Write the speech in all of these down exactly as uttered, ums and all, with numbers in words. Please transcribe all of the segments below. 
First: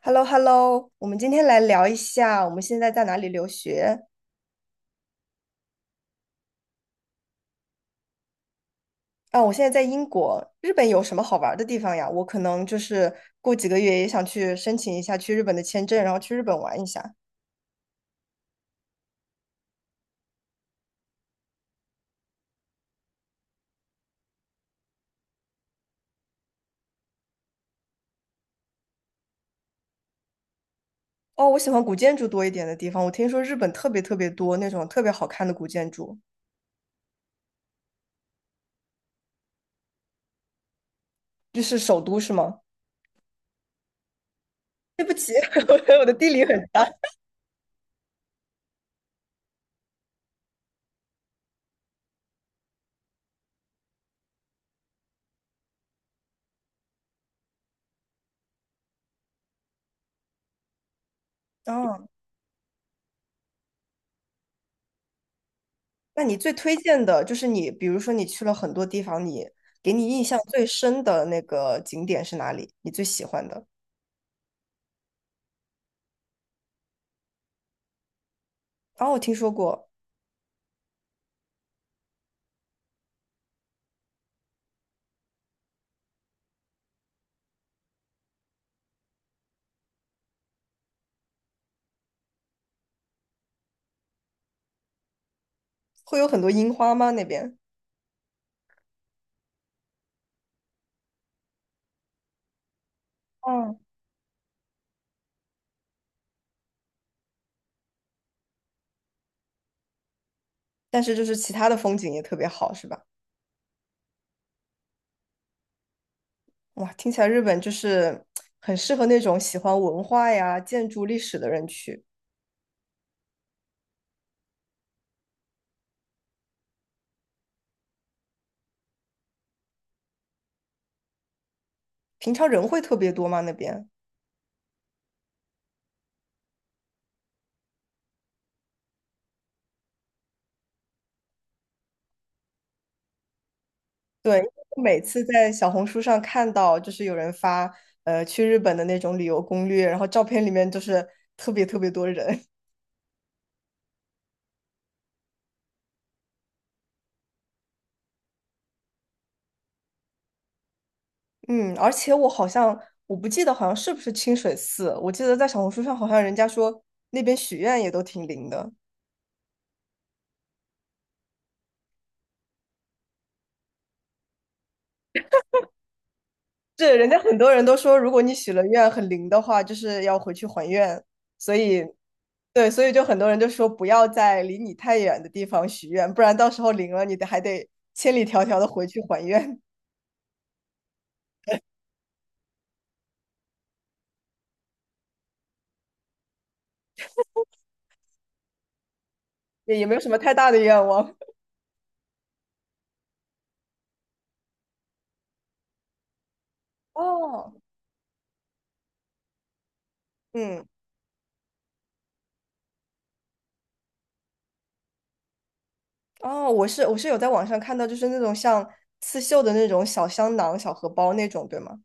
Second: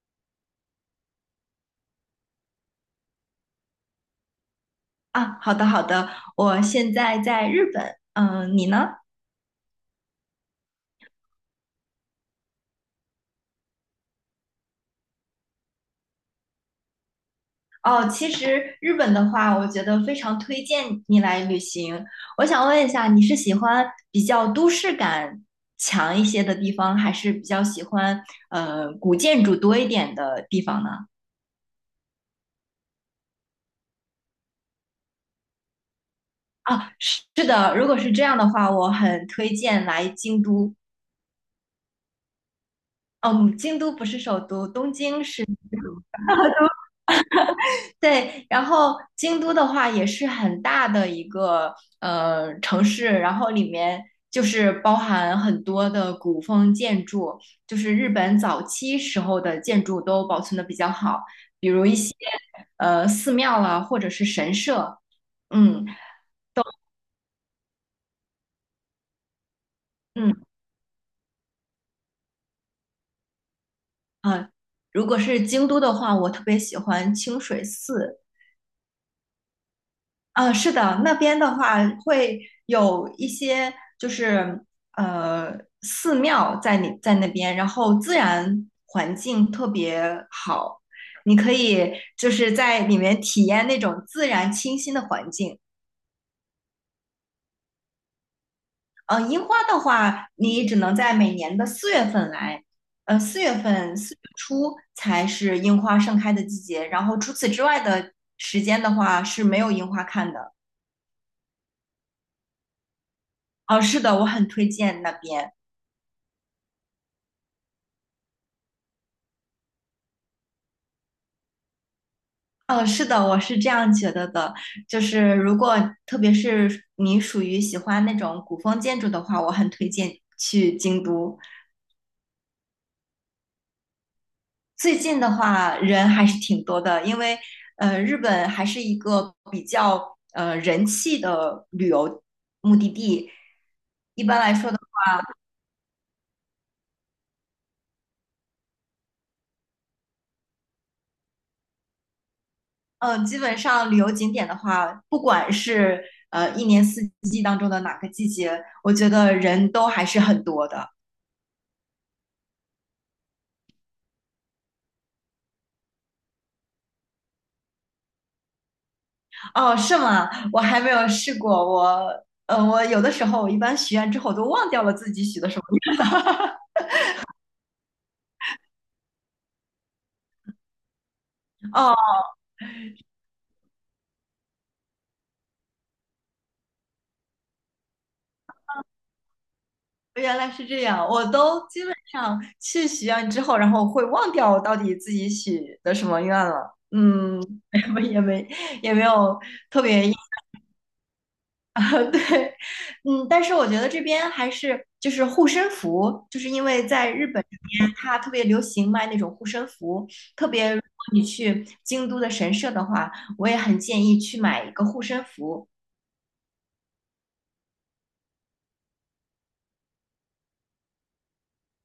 h e l l o h e l l o 我们今天来聊一下我们现在在哪里留学。啊，好的好的，我现在在日本，嗯，你呢？啊？我现在在英国，日本有什么好玩的地方呀？我可能就是过几个月也想去申请一下去日本的签证，然后去日本玩一下。哦，其实日本的话，我觉得非常推荐你来旅行。我想问一下，你是喜欢比较都市感强一些的地方，还是比较喜欢呃古建筑多一点的地方呢？哦，我喜欢古建筑多一点的地方，我听说日本特别特别多那种特别好看的古建筑，啊，是是的，如果是这样的话，我很推荐来京都。就是首都是吗？哦嗯，京都不是首都，东 对不京起，是。我的地理很差。对，然后京都的话也是很大的一个呃城市，然后里面就是包含很多的古风建筑，就是日本早期时候的建筑都保存的比较好，比如一嗯，些呃寺庙啦，或者是神社，嗯那你最推荐的就是你，比如说你去了很多地方，你给你印象嗯最深的那个景点是哪里？你最喜欢的？啊，如果是京都的话，我特别喜欢清水寺，哦，我听说过，啊，是的，那边的话会有一些就是呃寺庙在你在那边，然后自然环境特别好，你可以就是在里面体验那种自然清新的环境。会有很多樱花吗？那边？呃，樱花的话，你只能在每年的四月份来，呃，四月嗯，份四月初才是樱花盛开的季节，然后除此之外的时间的话是没有樱花看的。但是就是其他的风景也特别好，是吧？哦，是的，我很推荐那边。哇，听起来日本就是很适合那种喜欢文化呀、建筑历史的人去。嗯，呃是的，我是这样觉得的，就是如果特别是你属于喜欢那种古风建筑的话，我很推荐去京都。平常人会特别多吗？那边？最近的话，人还是挺多的，因为呃，日本还是一个比较呃人气的旅游目的地。一对，般因为来说的，我每次在小红书上看到，就是有人发呃去日本的那种旅游攻略，然后照片里面就是特别特别多人。呃，基本上旅游景点的话，不管是呃一年四季当中的哪个季节，我觉得人都还是很多的。嗯，而且我好像我不记得好像是不是清水寺，我记得在小红书上好像人家说那边许愿也都挺灵的。哦，是吗？我还没有试过。我，呃，我有的时候我一般许愿之后都忘掉了自己许的什么是人家很多人都说，如果你许了愿很灵的话，就是要回去还愿。所愿。以，哦，对，所以就很多人就说不要在离你太远的地方许愿，不然到时候灵了，你得还得千里迢迢的回去还愿，原来是这样。我都基本上去许愿之后，然后会忘掉我到底自己许的什么愿了。嗯，也没也没也没有 也特也没有别什硬。么太大的愿望。对，嗯，但是我觉得这边还是就是护身符，就是因为在日本哦，这边它特别流行卖那种护身符，特嗯，别如果你去京都的神社的话，我也很建议去买一个护身符，哦，我是我是有在网上看到，就是那种像刺绣的那种小香囊、小荷包那种，对吗？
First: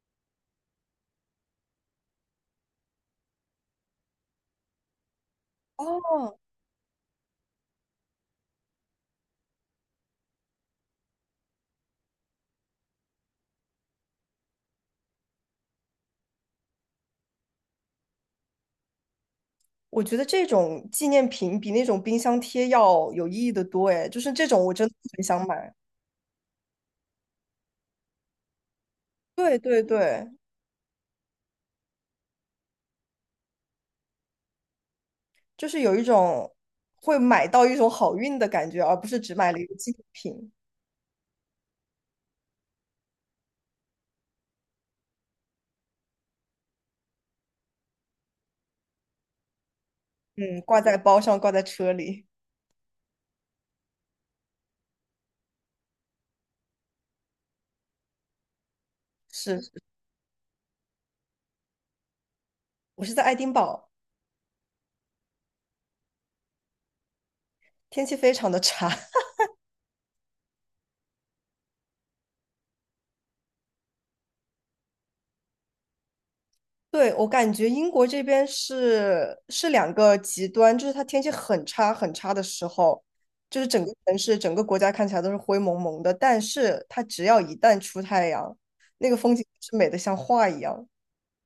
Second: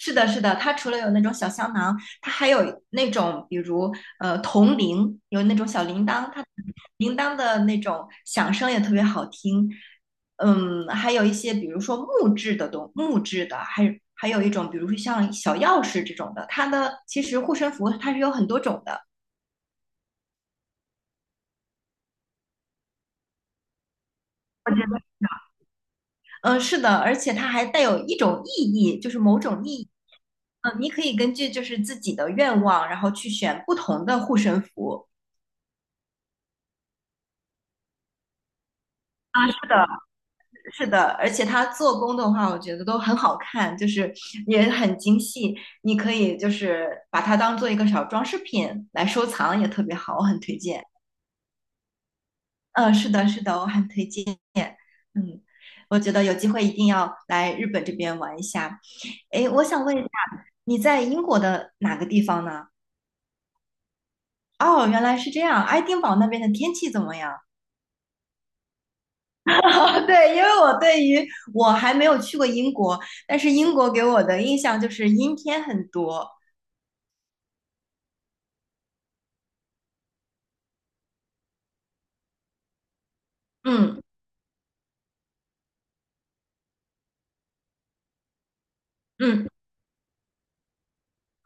是的，是的，它除了有那种小香囊，它还有那种，比如呃铜铃，有那种小铃铛，哦，它铃铛的那种响声也特别好听。嗯，还有一些，比如说木质的东，木质的，还有还有一种，比如说像小钥匙这种的，它的其实护身符它是有很多种的。我觉得这种纪念品比那种冰箱贴要有意义的多，哎，就是这种我我觉真的得很想买。嗯，是的，而且它还带有一种意义，就是某对种意对义。对，嗯，你可以根据就是自己的愿望，然后去选不同的护身符。就是有一种会买到一种好运的感觉，而不是只买了一个的。纪念品。是的，而且它做工的话，我觉得都很好看，就是也很精细。你可以就是把它当做一个小装饰品来收藏，也特别好，我很推嗯，挂荐。在包上，挂在车里。嗯，是的，是的，我很推荐。嗯，我觉得有机会一定要来日本这边玩一下。诶，是，我是想问一下，你在英国的哪个地方呢？我是在爱丁堡，哦，原来是这样。爱丁堡那边的天气怎么样？天气非常的差。对，因为我对于我还没有去过英国，但是英国给我的印象就是阴天很多，对，我感觉英国这边是是两个极端，就是它天气很差很差的时候，就是整个嗯城市、整个国家看起来都是灰蒙蒙的，但是它只要一旦出太阳，那个风景嗯，是美的像画一样。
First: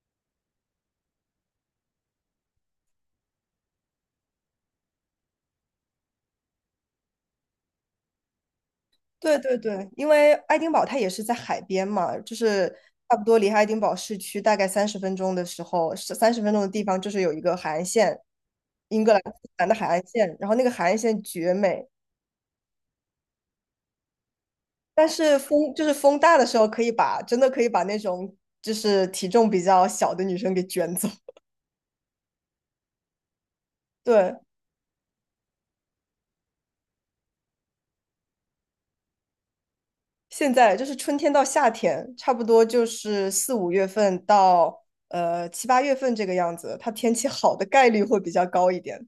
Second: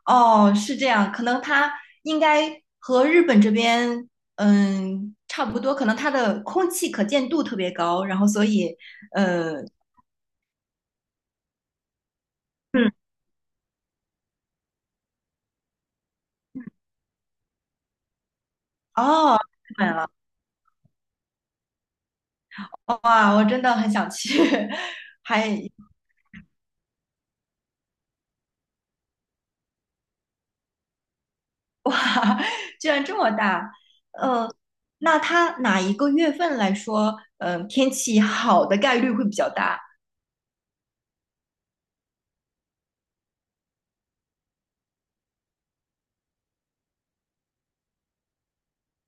哦，是这样，可能它应该和日本这边，嗯，差不多，可能它的空气可见度特别高，然后所以，对呃，对对，因为爱丁堡它也是在海边嘛，就是嗯，差不多离爱丁堡市区大概三十分钟的时候，三十分钟的地方就是有一个海岸线，英格兰苏哦，格兰的日海本岸了，线，然后那个海岸线绝美，哇，我真的很想去，但 是还，风就是风大的时候，可以把真的可以把那种就是体重比较小的女生给卷走。哇，居然这么大，对，呃，那它哪一个月份来说，嗯、天气好的概率会比较大？现在就是春天到夏天，差不多就是四五月份到呃七八月份这个样子，它天气好的概率会比较高一点。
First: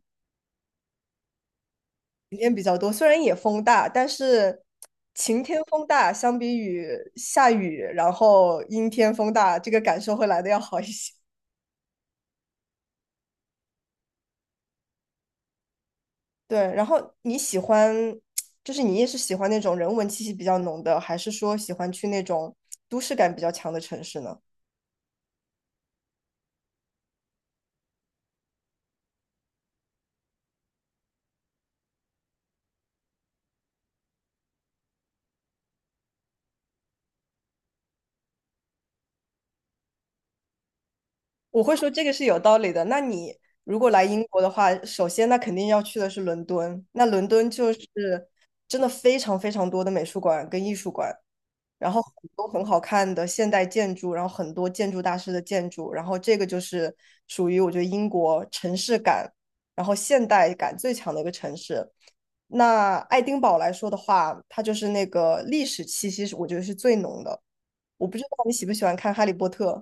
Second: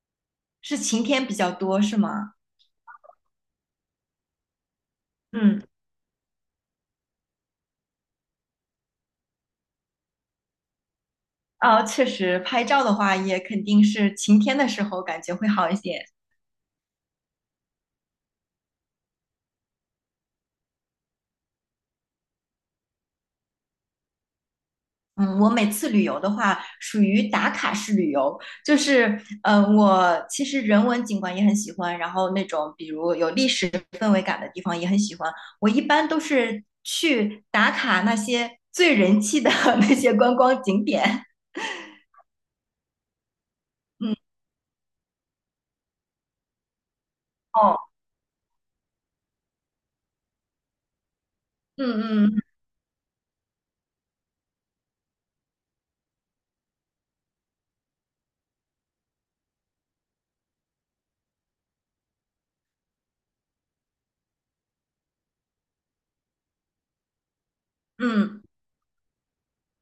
是晴天比较多，是吗？雨天比较多，虽然也风大，但是晴天嗯。风大相比于下雨，然后阴天风大，这个感受会来的要好一些。哦，确实，拍照的话也肯定是晴天的时候感觉会好一些。对，然后你喜欢，就是你也是喜欢那种人文气息比较浓的，还是说喜欢去那种都市感比较强的城市呢？嗯，我每次旅游的话，属于打卡式旅游，就是嗯，我其实人文景观也很喜欢，然后那种比如有历史氛围感的地方也很喜欢。我一般都是去打卡那些最人气的 那些观光景点。我会说这个是有道理的。那你如果来嗯，英国的话，首先那肯定要去的是伦敦，那伦敦就哦，是真的非常非常多的美术馆跟艺术馆。然嗯后很嗯多很好看的现代建筑，然后很多建筑大师的建筑，然后这个就是属于我觉得英国城市感，然后现代感最强的一个城市。那爱丁堡来说的话，它就是那个历史气息是我觉得是最浓的。我不知道嗯，你喜不喜欢看《哈利波特》，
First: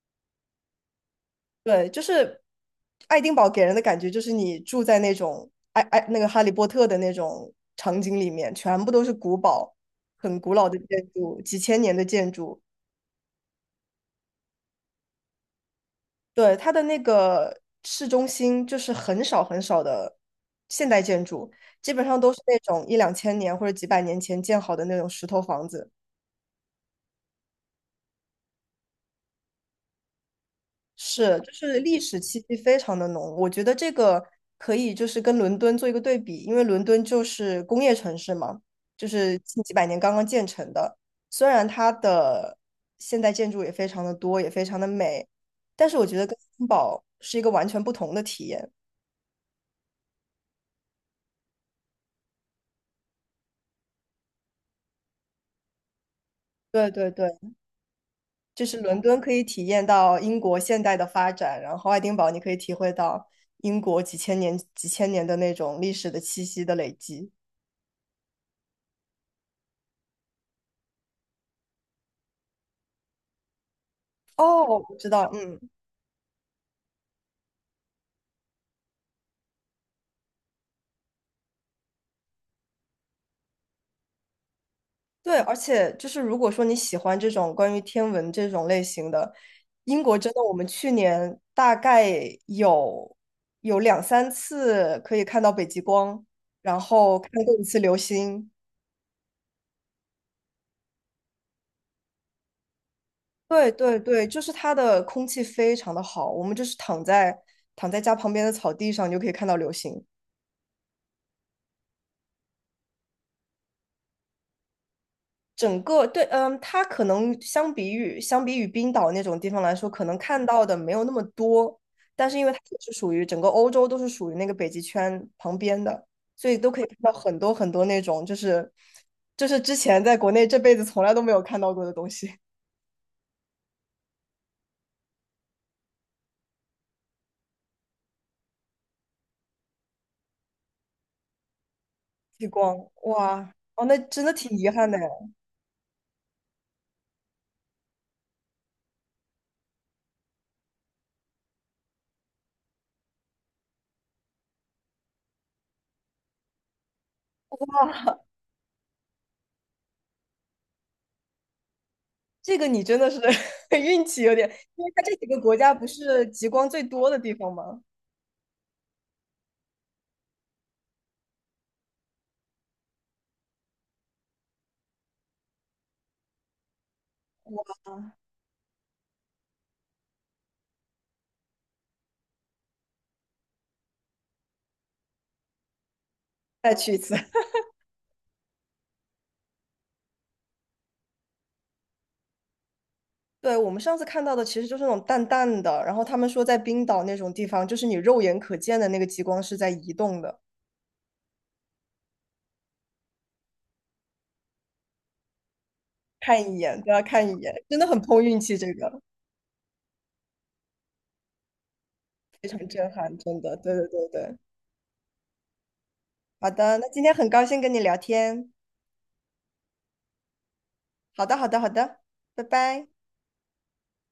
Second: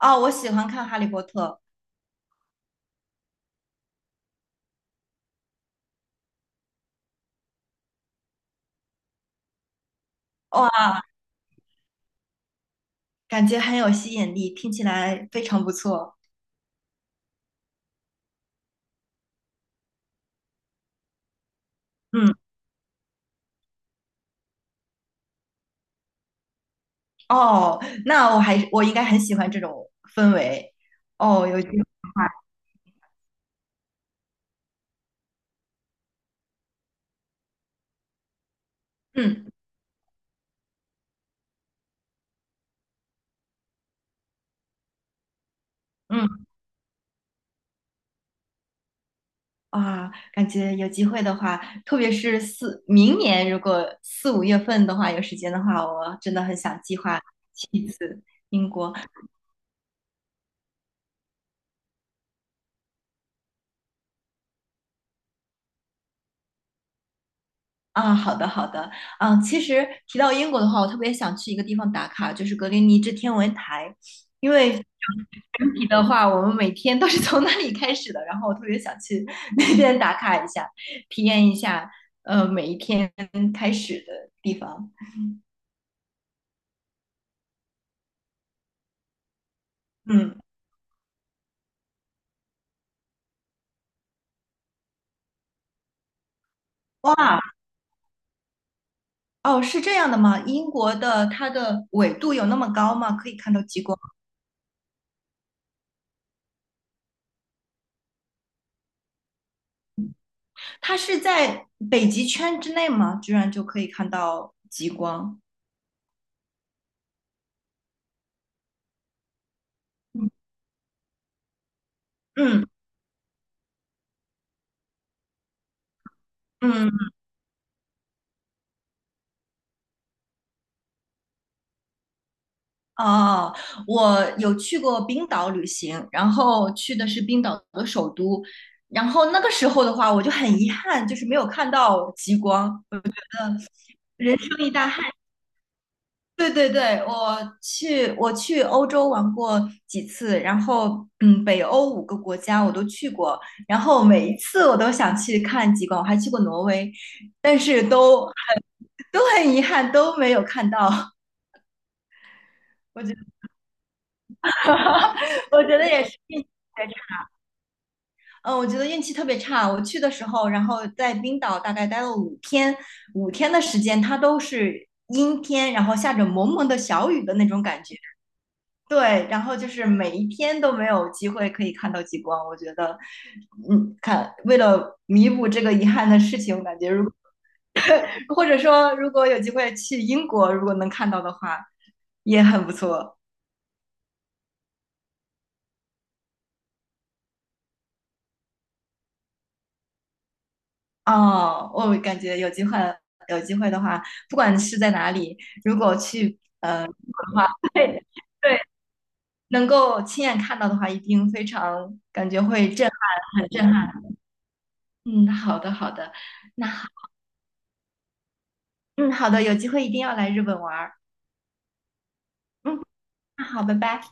哦，我喜欢看《哈利波特》，对，就是爱丁堡给人的感觉就是你住在那种爱爱那个《哈利波特》的那种场景里面，全部都是古堡，很古老的哇，建筑，几千年的建筑。感觉很有吸引力，听起来非常不错。对，它的那个市中心就是很少很少的现代建筑，基本上都嗯。是那种一两千年或者几百年前建好的那种石头房子，哦，那我还我应该很喜欢这种氛围。是，哦，就有机会是的历史话，气息非常的浓。我觉得这个可以就是跟伦敦做一个对比，因为伦敦就是工业城市嘛，就是嗯近几百年刚刚建成的，虽然它的现代建筑也非常的多，也非常的美，但是我觉得跟嗯森堡是一个完全不同的体验。啊，感觉有机会的话，特别是四明年如果四五月份的话有时间的话，我真的很想对计对划对。去一次就英是国伦敦可以体验到英国现代的发展，然后爱丁堡你可以体会到英国几千年、几千年的那种历史的气息的累积。啊。好的好的，啊，其实提到英国的话，我特别想去一个地方打卡，就是格林尼治天文台，因哦，为我知道，嗯，的话，我们每天都是从那里开始的。然后我特别想去那边打卡一下，体验一下，呃，每一天开始的地方。对，而且就是如果说你喜欢这种关于天文这种类型的，英国真嗯，的，我们去年大概有有两三次可以看到北极光，然后看哇，过一次流星。哦，是这样的吗？英国的它的纬度有那么高吗？可以看到对极对光？对，就是它的空气非常的好，我们就是躺在躺在家旁边的草地上，你就可以看到流星。它是在北极圈之内吗？居然就可以看到极光？整个对，嗯，它可能相比于相比于冰岛那种地方来说，可能嗯看到的没有那么多，但是因为它嗯。也是属于整个欧洲都是属于那个北极圈旁边的，所以都可以看嗯到很多很多那种就是就是之前在国内这辈子从来都没有看到过的东西，哦，我有去过冰岛旅行，然后去的是冰岛的首都，然后那个时候的话，我就很遗憾，就是没有看到极 极光，光，哇，哦，那真的人挺生遗一大憾的憾。哎对对对，我去我去欧洲玩过几次，然后嗯，北欧五个国家我都去过，然后每一次我都想去看极光，我还去过挪威，但是哇。都都很遗憾都没有看到，这个你 真我觉的是 得 运气有点，因为它这几个国我家觉不得也是。是极光最多的地方吗？嗯，我觉得运气特别差。我去的时候，然后在冰岛大概待了五天，五天的时间，它都是阴天，然后下着蒙蒙的小雨的那种感觉。啊，对，然后就是每一天都没有机会可以看到极光。我觉得，嗯，看，为了弥补这个遗憾的事情，我再感觉去一如次。或者说如果有机会去英国，如果能看到的话，也很不错。对，我们上次看到的其实就是那种淡淡的，然后他们说在冰岛那种地方，就是你肉眼可见的那个极光是在移动的，哦，我感觉有机会，有机会的话，不管是在哪里，如果去看一眼呃都中要看国一的眼，话，真的很对碰运气，对，这个能够亲眼看到的话，一定非常感觉非常会震震撼，真撼，很的。对震对对撼。对，嗯，好的好的，好那的，那今天很高兴跟你聊天。嗯好的，有机会一定要来日本玩儿。好的，好的，好的，拜嗯，拜。那好，拜拜。